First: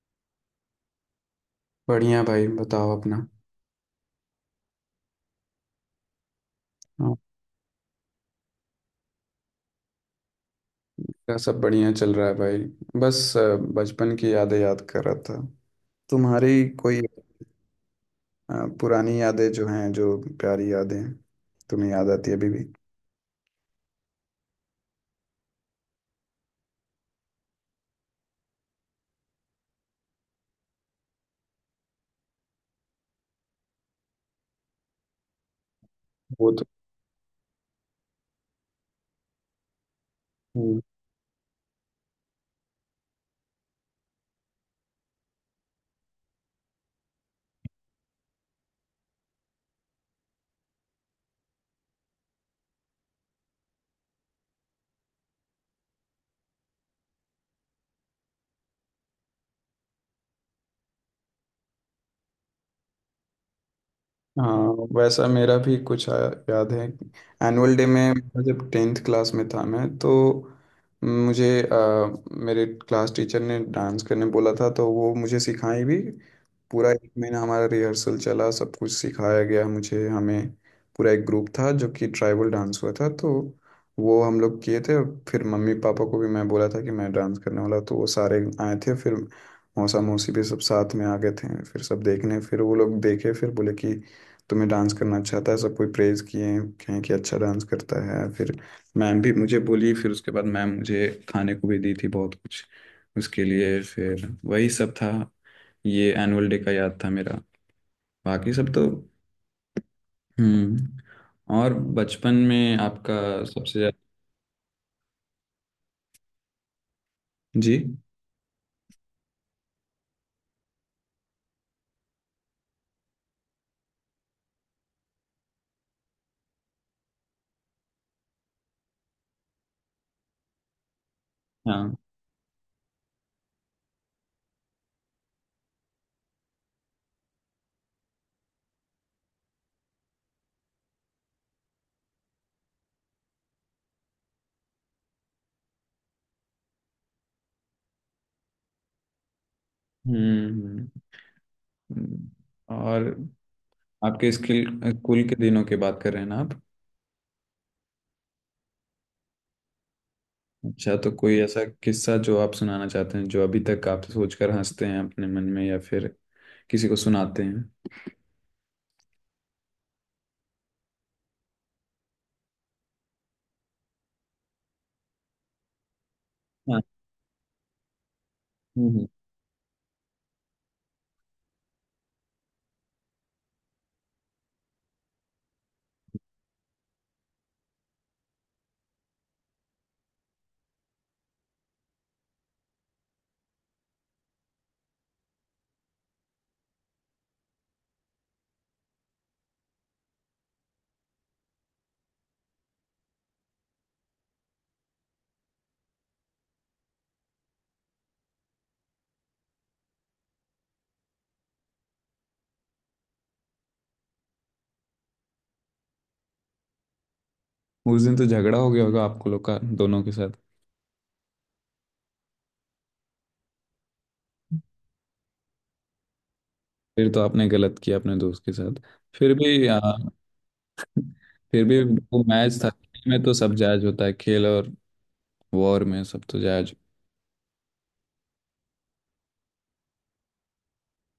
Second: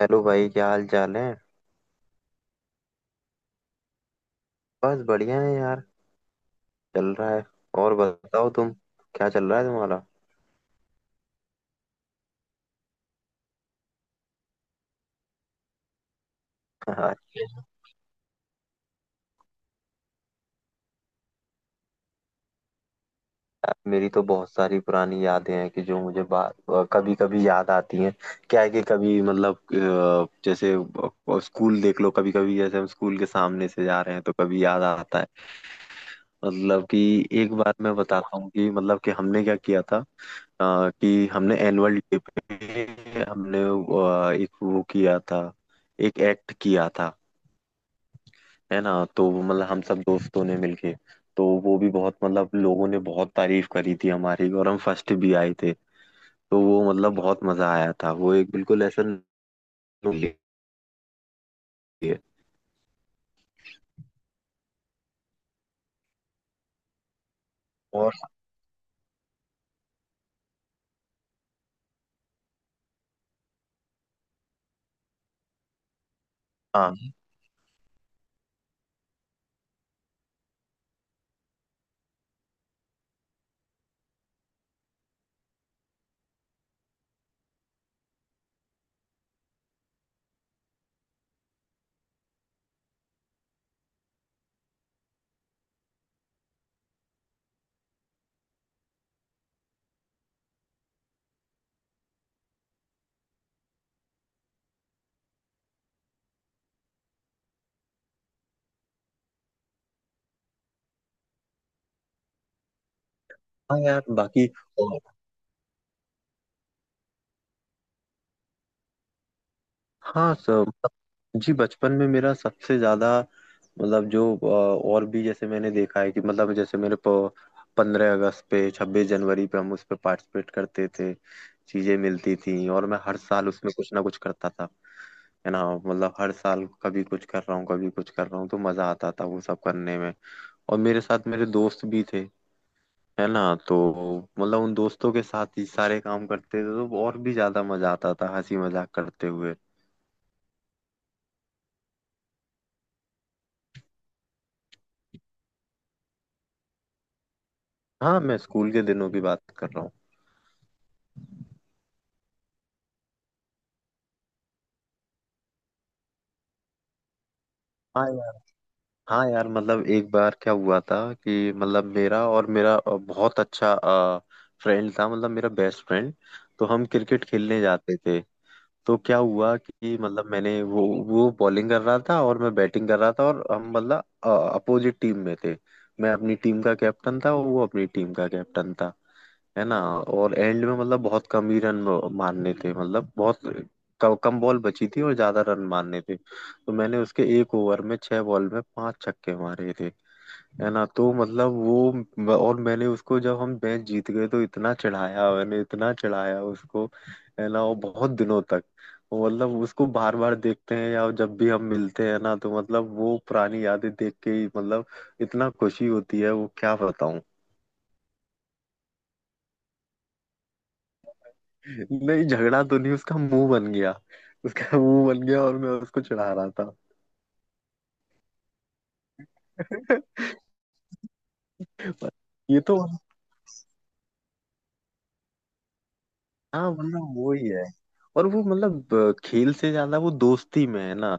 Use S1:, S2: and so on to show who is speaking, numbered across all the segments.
S1: Hello भाई, क्या हाल चाल है।
S2: बढ़िया भाई, बताओ अपना।
S1: बस बढ़िया है यार। चल
S2: हाँ,
S1: रहा है। और बताओ तुम, क्या चल रहा है तुम्हारा।
S2: मेरा सब बढ़िया चल रहा है भाई। बस बचपन की यादें याद कर रहा था। तुम्हारी कोई
S1: हाँ।
S2: अ, पुरानी यादें जो हैं जो प्यारी यादें, तुम्हें याद आती है अभी भी?
S1: यार, मेरी तो बहुत सारी पुरानी यादें हैं कि जो मुझे कभी कभी याद आती हैं। क्या है कि कभी मतलब जैसे स्कूल देख लो, कभी कभी जैसे हम स्कूल के सामने से जा रहे हैं तो कभी याद आता है।
S2: वो तो।
S1: मतलब कि एक बार मैं बताता हूँ कि मतलब कि हमने क्या किया था।
S2: हम्म,
S1: कि हमने एनुअल डे पे हमने एक वो किया था। एक एक्ट किया था। है ना, तो वो मतलब हम सब दोस्तों ने मिलके, तो वो भी बहुत मतलब लोगों ने बहुत तारीफ करी थी हमारी, और हम फर्स्ट भी आए थे। तो वो मतलब बहुत मजा आया था, वो एक बिल्कुल ऐसा नोट है।
S2: हाँ। वैसा मेरा भी याद है। एनुअल डे में
S1: और।
S2: जब 10th क्लास में था मैं, तो मुझे मेरे क्लास टीचर ने डांस करने बोला था, तो वो मुझे सिखाई भी। पूरा
S1: हाँ।
S2: एक महीना हमारा रिहर्सल चला, सब कुछ सिखाया गया मुझे हमें। पूरा एक ग्रुप था जो कि ट्राइबल डांस हुआ था, तो वो हम लोग किए थे। फिर मम्मी पापा को भी मैं बोला था कि मैं डांस करने वाला, तो वो सारे आए थे। फिर मौसा मौसी भी सब साथ में आ गए थे फिर, सब देखने। फिर वो लोग देखे, फिर बोले कि तुम्हें डांस करना अच्छा आता है, सब कोई प्रेज़ किए। कहें कि अच्छा डांस करता है। फिर मैम भी मुझे बोली, फिर उसके बाद मैम मुझे खाने को भी दी थी बहुत कुछ उसके लिए, फिर वही सब था। ये एनुअल डे का याद था मेरा। बाकी सब तो। हम्म। और बचपन में आपका सबसे
S1: हाँ
S2: ज्यादा?
S1: यार, बाकी। और।
S2: जी।
S1: हाँ सब। जी, बचपन में मेरा सबसे ज्यादा, मतलब जो और भी जैसे मैंने देखा है कि मतलब जैसे मेरे 15 अगस्त पे, 26 जनवरी पे, हम उस पे पार्टिसिपेट करते थे।
S2: हाँ।
S1: चीजें मिलती थी, और मैं हर साल उसमें कुछ ना कुछ करता था। है ना, मतलब हर साल कभी कुछ कर रहा हूँ, कभी कुछ कर रहा हूँ, तो मजा आता था वो सब करने में। और मेरे साथ मेरे दोस्त भी थे। है ना। तो मतलब उन दोस्तों के साथ ही सारे काम करते थे, तो और भी ज्यादा मजा आता था हंसी मजाक करते हुए।
S2: हम्म हम्म। और आपके स्किल स्कूल के दिनों की बात कर रहे हैं ना आप?
S1: हाँ, मैं स्कूल के दिनों की बात कर रहा हूँ।
S2: अच्छा, तो कोई ऐसा किस्सा जो आप सुनाना चाहते हैं, जो अभी तक आप सोचकर हंसते हैं अपने मन में या फिर किसी को सुनाते हैं?
S1: हाँ यार। हाँ यार, मतलब एक बार क्या हुआ था कि मतलब मेरा और मेरा बहुत अच्छा फ्रेंड था, मतलब मेरा बेस्ट फ्रेंड। तो
S2: हाँ।
S1: हम क्रिकेट खेलने जाते थे।
S2: हम्म
S1: तो
S2: हम्म।
S1: क्या हुआ कि मतलब मैंने, वो बॉलिंग कर रहा था और मैं बैटिंग कर रहा था, और हम मतलब अपोजिट टीम में थे। मैं अपनी टीम का कैप्टन था और वो अपनी टीम का कैप्टन था। है ना, और एंड में मतलब बहुत कम ही रन मारने थे, मतलब बहुत कम बॉल बची थी और ज्यादा रन मारने थे, तो मैंने उसके एक ओवर में 6 बॉल में 5 छक्के मारे थे। है ना, तो मतलब वो और मैंने उसको, जब हम मैच जीत गए तो इतना चढ़ाया, मैंने इतना चढ़ाया उसको। है ना, और बहुत दिनों तक वो, मतलब उसको बार बार देखते हैं, या जब भी हम मिलते हैं ना, तो मतलब वो पुरानी यादें देख के ही मतलब इतना खुशी होती है, वो क्या बताऊं।
S2: उस दिन तो झगड़ा हो गया होगा आपको लोग का दोनों के साथ।
S1: नहीं, झगड़ा तो नहीं। उसका मुंह बन गया। उसका मुंह बन गया और मैं उसको चढ़ा रहा था।
S2: फिर तो आपने गलत किया अपने दोस्त के साथ। फिर भी आ, फिर भी वो मैच
S1: ये
S2: था,
S1: तो।
S2: में तो सब जायज होता है, खेल और वॉर में सब तो
S1: हाँ,
S2: जायज।
S1: मतलब वही है। और वो मतलब खेल से ज्यादा वो दोस्ती में है ना।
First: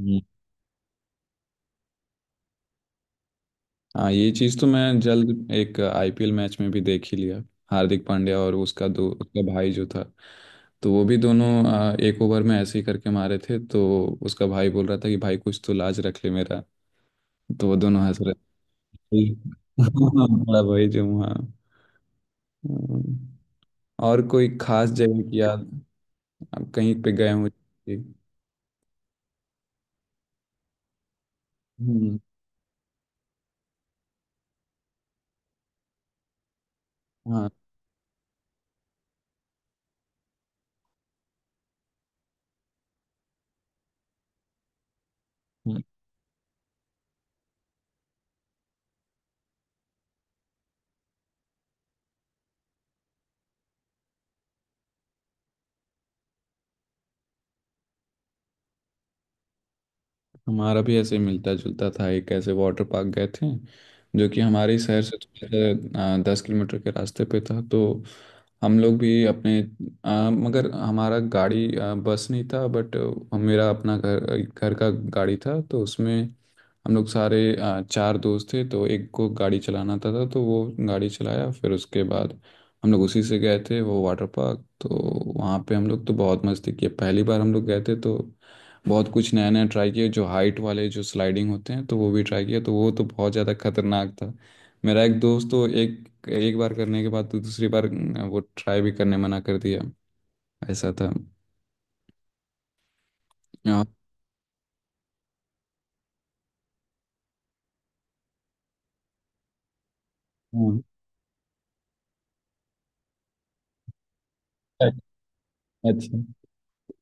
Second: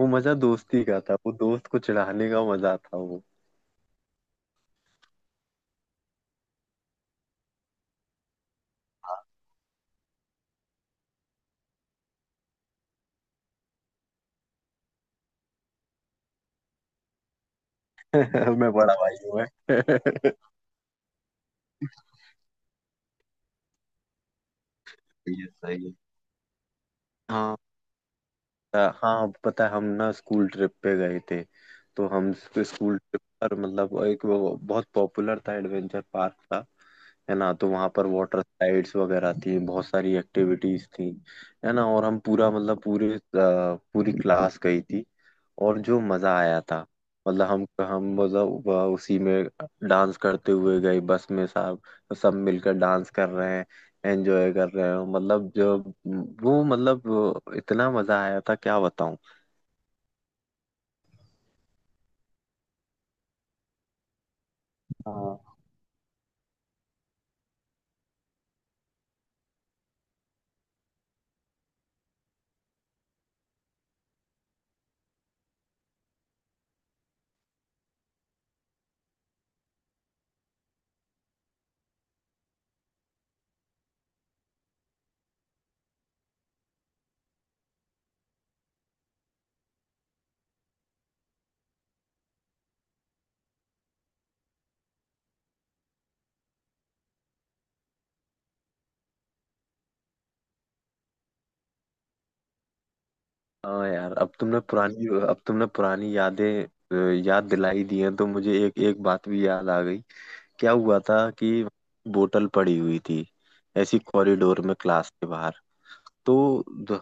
S1: वो मजा दोस्ती का था, वो दोस्त को चिढ़ाने का मजा था वो।
S2: हाँ, ये चीज़ तो मैं जल्द एक आईपीएल मैच में भी देख ही लिया। हार्दिक पांड्या और उसका दो उसका भाई जो था, तो वो भी दोनों एक ओवर में ऐसे ही करके मारे थे। तो उसका भाई बोल रहा था कि भाई कुछ तो लाज रख ले मेरा। तो वो दोनों हंस रहे
S1: मैं बड़ा भाई
S2: थे।
S1: हूँ मैं।
S2: बड़ा भाई जो वहाँ। हम्म। और कोई खास जगह की
S1: सही है,
S2: याद?
S1: सही है।
S2: आप कहीं पे गए हो?
S1: हाँ, हाँ पता है, हम ना स्कूल ट्रिप पे गए थे। तो
S2: हम्म।
S1: हम स्कूल ट्रिप पर, मतलब एक वो बहुत पॉपुलर था, एडवेंचर पार्क था। है
S2: हाँ,
S1: ना, तो वहां पर वाटर स्लाइड्स वगैरह थी, बहुत सारी एक्टिविटीज थी। है ना, और हम पूरा, मतलब पूरे पूरी क्लास गई थी। और जो मजा आया था, मतलब हम मतलब वह उसी में डांस करते हुए गए, बस में सब, सब मिलकर डांस कर रहे हैं, एंजॉय कर रहे हैं, मतलब जो वो मतलब इतना मजा आया था, क्या बताऊं।
S2: हमारा भी ऐसे ही मिलता जुलता था। एक ऐसे वाटर पार्क गए थे जो कि हमारे शहर से
S1: हाँ
S2: थोड़ा सा 10 किलोमीटर के रास्ते पे था, तो हम लोग भी अपने, मगर हमारा गाड़ी, बस नहीं था, बट मेरा अपना घर घर का गाड़ी था, तो उसमें हम लोग सारे चार दोस्त थे, तो एक को गाड़ी चलाना आता था तो वो गाड़ी चलाया। फिर उसके बाद हम लोग उसी से गए थे वो वाटर पार्क। तो वहाँ पे हम लोग तो बहुत मस्ती की, पहली बार हम लोग गए थे तो बहुत कुछ नया नया ट्राई किया। जो हाइट वाले जो स्लाइडिंग होते हैं, तो वो भी ट्राई किया, तो वो तो बहुत ज़्यादा खतरनाक था। मेरा एक दोस्त तो एक एक बार करने के बाद तो दूसरी बार वो ट्राई भी करने मना कर दिया, ऐसा था। हाँ
S1: हाँ यार, अब तुमने पुरानी यादें याद दिलाई दी हैं, तो मुझे एक एक बात भी याद आ गई। क्या
S2: हाँ।
S1: हुआ था कि बोतल पड़ी हुई थी, ऐसी कॉरिडोर में, क्लास के बाहर।
S2: अच्छा।
S1: तो द-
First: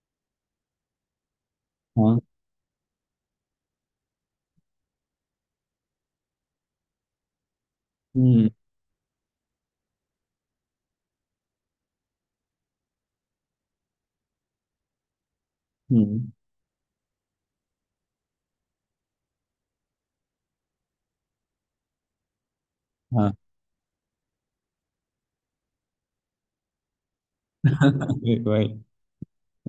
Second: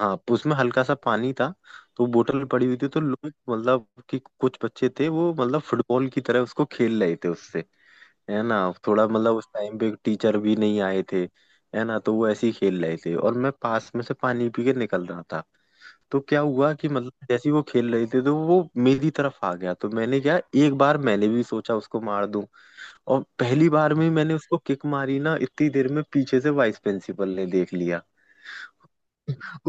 S1: हाँ, तो उसमें हल्का सा पानी था। तो
S2: हाँ।
S1: बोतल पड़ी हुई थी, तो लोग मतलब कि कुछ बच्चे थे, वो मतलब फुटबॉल की तरह उसको खेल रहे थे उससे। है
S2: हम्म,
S1: ना, थोड़ा मतलब उस टाइम पे टीचर भी नहीं आए थे। है ना, तो वो ऐसे ही खेल रहे थे, और मैं पास में से पानी पी के निकल रहा था। तो
S2: हम्म।
S1: क्या हुआ कि मतलब जैसे ही वो खेल रहे थे, तो वो मेरी तरफ आ गया, तो मैंने क्या, एक बार मैंने भी सोचा उसको मार दूं। और
S2: हाँ।
S1: पहली बार में ही मैंने उसको किक मारी ना, इतनी देर में पीछे से वाइस प्रिंसिपल ने देख लिया।
S2: अरे भाई!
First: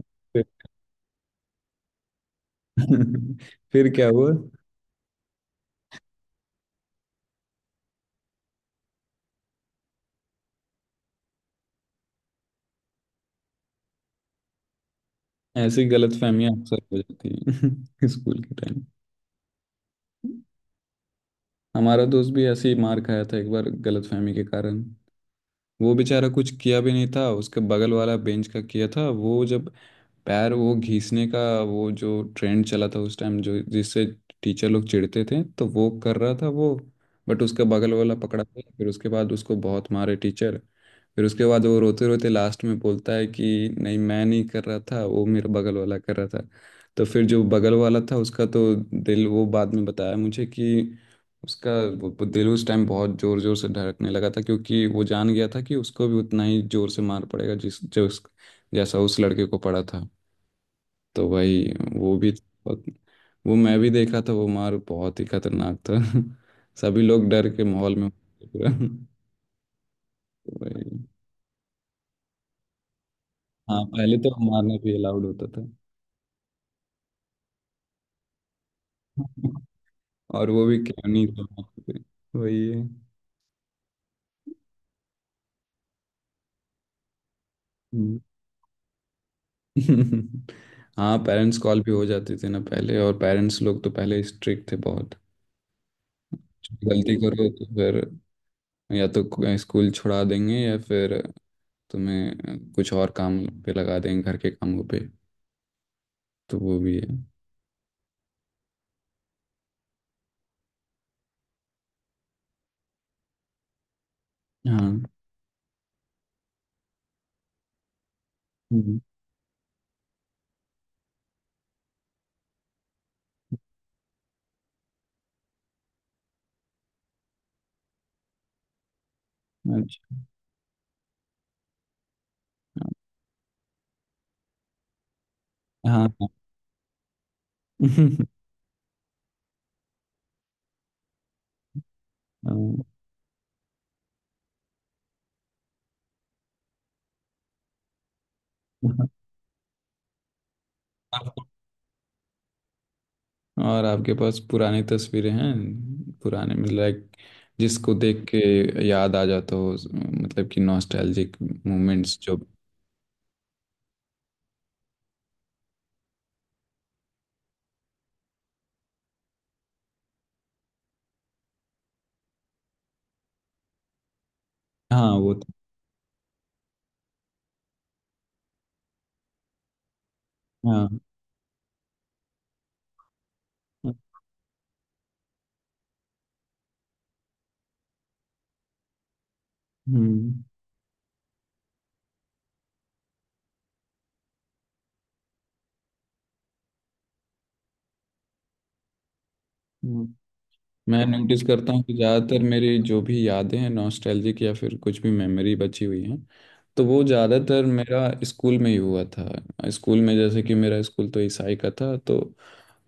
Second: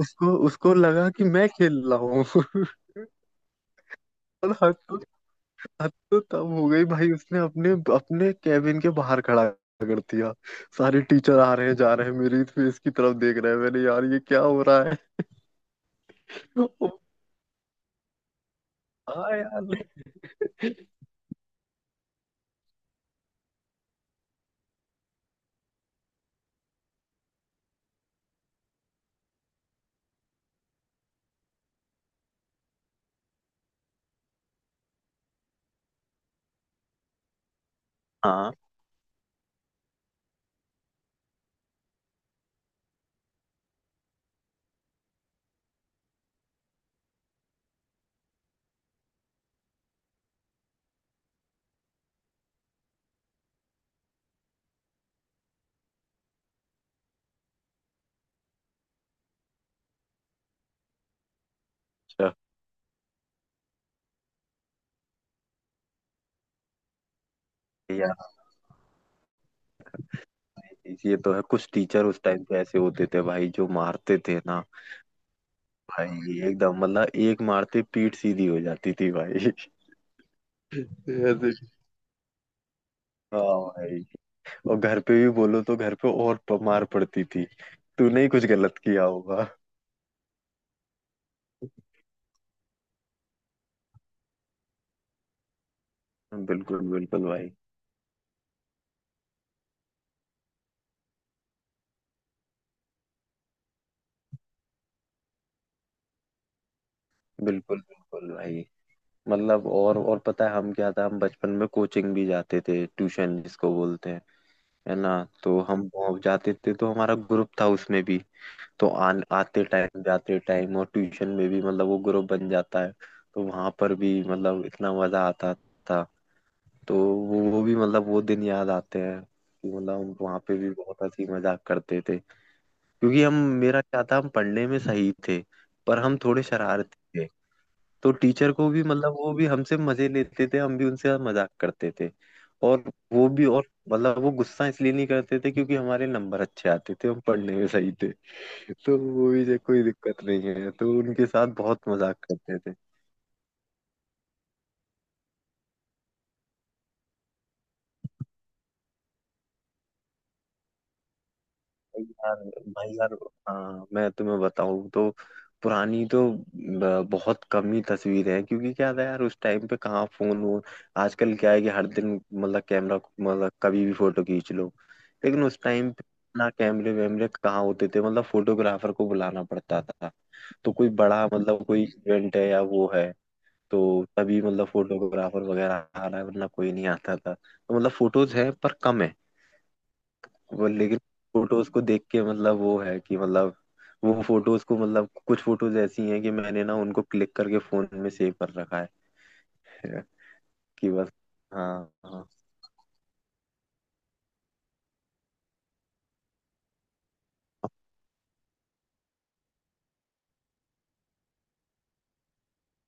S1: उसको उसको लगा कि मैं खेल रहा हूँ।
S2: फिर क्या हुआ?
S1: और हद तो तब हो गई भाई, उसने अपने अपने कैबिन के बाहर खड़ा कर दिया। सारे टीचर आ रहे हैं, जा रहे हैं, मेरी फेस की तरफ देख रहे हैं, मैंने यार, ये क्या हो रहा है।
S2: ऐसी गलतफहमियां अक्सर हो जाती हैं स्कूल के टाइम।
S1: हाँ यार।
S2: हमारा दोस्त भी ऐसे ही मार खाया था एक बार गलतफहमी के कारण। वो बेचारा कुछ किया भी नहीं था, उसके बगल वाला बेंच का किया था वो, जब पैर वो घिसने का, वो जो ट्रेंड चला था उस टाइम, जो जिससे टीचर लोग चिढ़ते थे, तो वो कर रहा था वो, बट उसका बगल वाला पकड़ा
S1: हाँ।
S2: गया। फिर उसके बाद उसको बहुत मारे टीचर। फिर उसके बाद वो रोते रोते लास्ट में बोलता है कि नहीं, मैं नहीं कर रहा था, वो मेरा बगल वाला कर रहा था। तो फिर जो बगल वाला था उसका तो दिल, वो बाद में बताया मुझे कि उसका वो दिल उस टाइम बहुत जोर जोर से धड़कने लगा था, क्योंकि वो जान गया था कि उसको भी उतना ही जोर से मार पड़ेगा, जिस जो उस, जैसा उस लड़के को पड़ा था। तो भाई, वो भी
S1: अच्छा।
S2: बहुत, वो मैं भी देखा था, वो मार बहुत ही खतरनाक था। सभी लोग डर के माहौल में
S1: यार,
S2: पूरा। तो भाई।
S1: ये तो है, कुछ टीचर उस टाइम पे ऐसे होते थे भाई, जो
S2: हाँ, पहले
S1: मारते
S2: तो
S1: थे ना।
S2: मारना भी अलाउड होता था।
S1: भाई एकदम, मतलब एक मारते पीठ सीधी हो जाती थी भाई।
S2: और वो भी खिलौनी तो
S1: ऐसे।
S2: मारते थे। वही है।
S1: हाँ भाई। और घर पे भी बोलो तो घर पे और मार पड़ती थी।
S2: हम्म।
S1: तूने ही कुछ गलत किया होगा।
S2: हाँ, पेरेंट्स कॉल भी हो जाते थे ना पहले, और पेरेंट्स लोग तो पहले स्ट्रिक्ट थे बहुत।
S1: बिल्कुल
S2: गलती
S1: बिल्कुल
S2: करो
S1: भाई।
S2: तो फिर या तो स्कूल छुड़ा देंगे या फिर तुम्हें कुछ और काम पे लगा देंगे घर के कामों पे। तो वो भी है।
S1: बिल्कुल बिल्कुल भाई। मतलब और पता है हम, क्या था, हम बचपन में कोचिंग भी जाते थे, ट्यूशन जिसको बोलते हैं। है
S2: हाँ।
S1: ना, तो हम वहाँ जाते थे, तो हमारा ग्रुप था उसमें भी। तो
S2: हम्म।
S1: आन आते टाइम जाते टाइम, और ट्यूशन में भी, मतलब वो ग्रुप बन जाता है। तो वहां पर भी मतलब इतना मजा आता था। तो वो भी मतलब वो दिन याद आते हैं कि मतलब हम
S2: अच्छा।
S1: वहाँ पे भी बहुत हंसी मजाक करते थे। क्योंकि हम, मेरा क्या था, हम पढ़ने में सही थे, पर
S2: हाँ
S1: हम
S2: हाँ।
S1: थोड़े शरारती थे। तो टीचर को भी मतलब वो भी हमसे मजे लेते थे, हम भी उनसे मजाक करते थे।
S2: हाँ।
S1: और वो भी, और मतलब वो गुस्सा इसलिए नहीं करते थे, क्योंकि हमारे नंबर अच्छे आते थे, हम पढ़ने में सही थे। तो वो भी, जो कोई दिक्कत नहीं है, तो उनके
S2: आपको-
S1: साथ बहुत मजाक करते थे।
S2: और आपके पास पुरानी तस्वीरें हैं? पुराने मतलब लाइक, जिसको देख के याद आ जाता हो मतलब कि नॉस्टैल्जिक
S1: भाई
S2: मोमेंट्स जो।
S1: यार, भाई यार। हाँ, मैं तुम्हें बताऊँ तो पुरानी तो बहुत कम ही तस्वीर है, क्योंकि क्या था यार, उस टाइम पे कहाँ फोन वोन। आजकल क्या है कि हर दिन मतलब कैमरा, मतलब कभी भी फोटो खींच लो।
S2: हाँ, वो
S1: लेकिन
S2: तो।
S1: उस टाइम पे ना कैमरे वैमरे कहाँ होते थे, मतलब फोटोग्राफर को बुलाना पड़ता था। तो
S2: हाँ।
S1: कोई बड़ा, मतलब कोई इवेंट है या वो है, तो तभी मतलब फोटोग्राफर वगैरह आ रहा है, वरना कोई नहीं आता था। तो मतलब फोटोज है पर कम है।
S2: हम्म
S1: वो लेकिन फोटोज को देख के मतलब वो है कि मतलब वो फोटोज को, मतलब कुछ फोटोज ऐसी हैं कि मैंने ना उनको क्लिक करके फोन में सेव कर रखा है
S2: हम्म।
S1: कि
S2: मैं
S1: बस।
S2: नोटिस करता हूँ
S1: हाँ
S2: कि
S1: हाँ
S2: ज़्यादातर मेरी जो भी यादें हैं नॉस्टैल्जिक या फिर कुछ भी मेमोरी बची हुई है, तो वो ज़्यादातर मेरा स्कूल में ही हुआ था। स्कूल में जैसे कि मेरा स्कूल तो ईसाई का था, तो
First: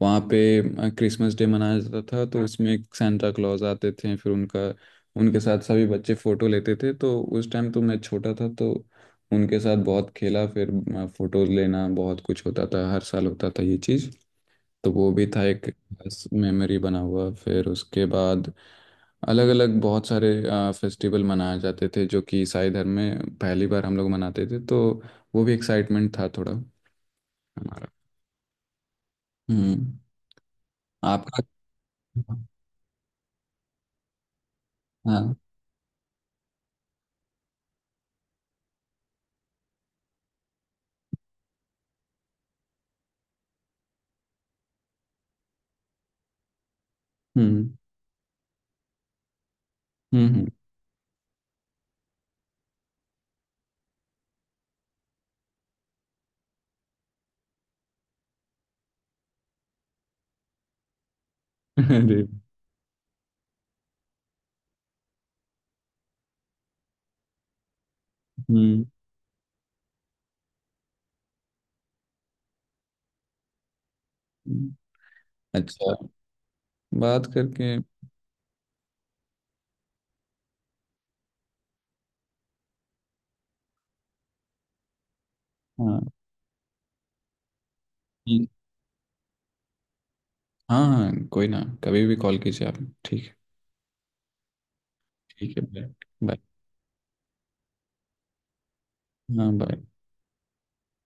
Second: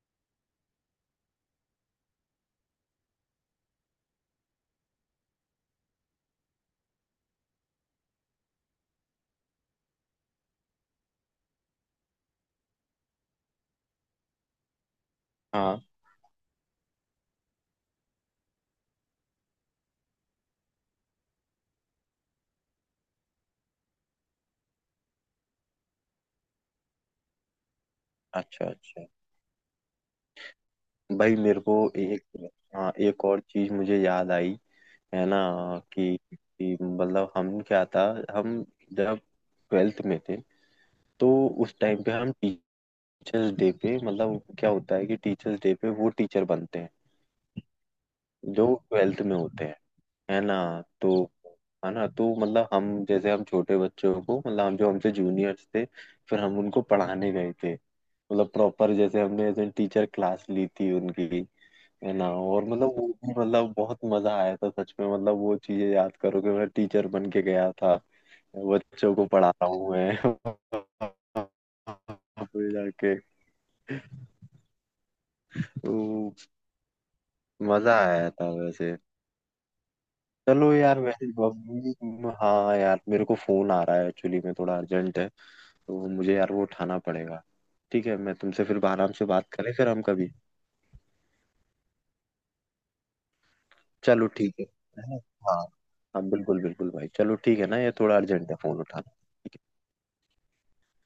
S2: वहाँ पे क्रिसमस डे मनाया जाता था। तो उसमें एक सांता क्लॉज आते थे, फिर उनका उनके साथ सभी बच्चे फ़ोटो लेते थे। तो उस टाइम तो मैं छोटा था, तो उनके साथ बहुत खेला। फिर फ़ोटोज़ लेना बहुत कुछ होता था, हर साल होता था ये चीज़। तो वो भी था एक
S1: हाँ।
S2: मेमोरी बना हुआ। फिर उसके बाद अलग अलग बहुत सारे फेस्टिवल मनाए जाते थे जो कि ईसाई धर्म में पहली बार हम लोग मनाते थे, तो वो भी एक्साइटमेंट था थोड़ा हमारा।
S1: अच्छा अच्छा।
S2: हम्म।
S1: भाई
S2: आपका?
S1: मेरे को एक, हाँ, एक और चीज मुझे याद आई। है
S2: हाँ।
S1: ना, कि मतलब हम क्या था, हम जब ट्वेल्थ में थे, तो उस टाइम पे हम टीचर्स डे पे, मतलब क्या होता है कि टीचर्स डे पे वो टीचर बनते हैं
S2: हम्म
S1: जो ट्वेल्थ में होते हैं।
S2: हम्म।
S1: है
S2: हम्म।
S1: ना। तो तो मतलब हम, जैसे हम छोटे बच्चों को, मतलब हम जो हमसे जूनियर्स थे, फिर हम उनको पढ़ाने गए थे, मतलब प्रॉपर जैसे हमने ऐसे टीचर क्लास ली थी उनकी। है
S2: अरे।
S1: ना, और मतलब वो भी मतलब बहुत मजा आया था, सच में मतलब वो चीजें याद करो कि मैं टीचर बन के गया था,
S2: हम्म
S1: बच्चों को पढ़ा रहा हूँ मैं। फिर जाके
S2: हम्म। अच्छा।
S1: तो
S2: बात करके।
S1: मजा आया था वैसे। चलो यार, वैसे बबली, हाँ यार, मेरे को फोन आ रहा है, एक्चुअली में थोड़ा अर्जेंट है, तो
S2: हाँ।
S1: मुझे यार वो उठाना पड़ेगा। ठीक है, मैं
S2: ठीक।
S1: तुमसे फिर आराम से बात करें फिर हम कभी।
S2: हाँ हाँ, कोई ना, कभी भी कॉल कीजिए आप। ठीक है।
S1: चलो ठीक है ना?
S2: ठीक
S1: हाँ।
S2: है, बाय।
S1: हाँ
S2: बाय।
S1: बिल्कुल बिल्कुल भाई, चलो ठीक है ना, ये थोड़ा अर्जेंट है, फोन
S2: हाँ,
S1: उठाना।
S2: बाय।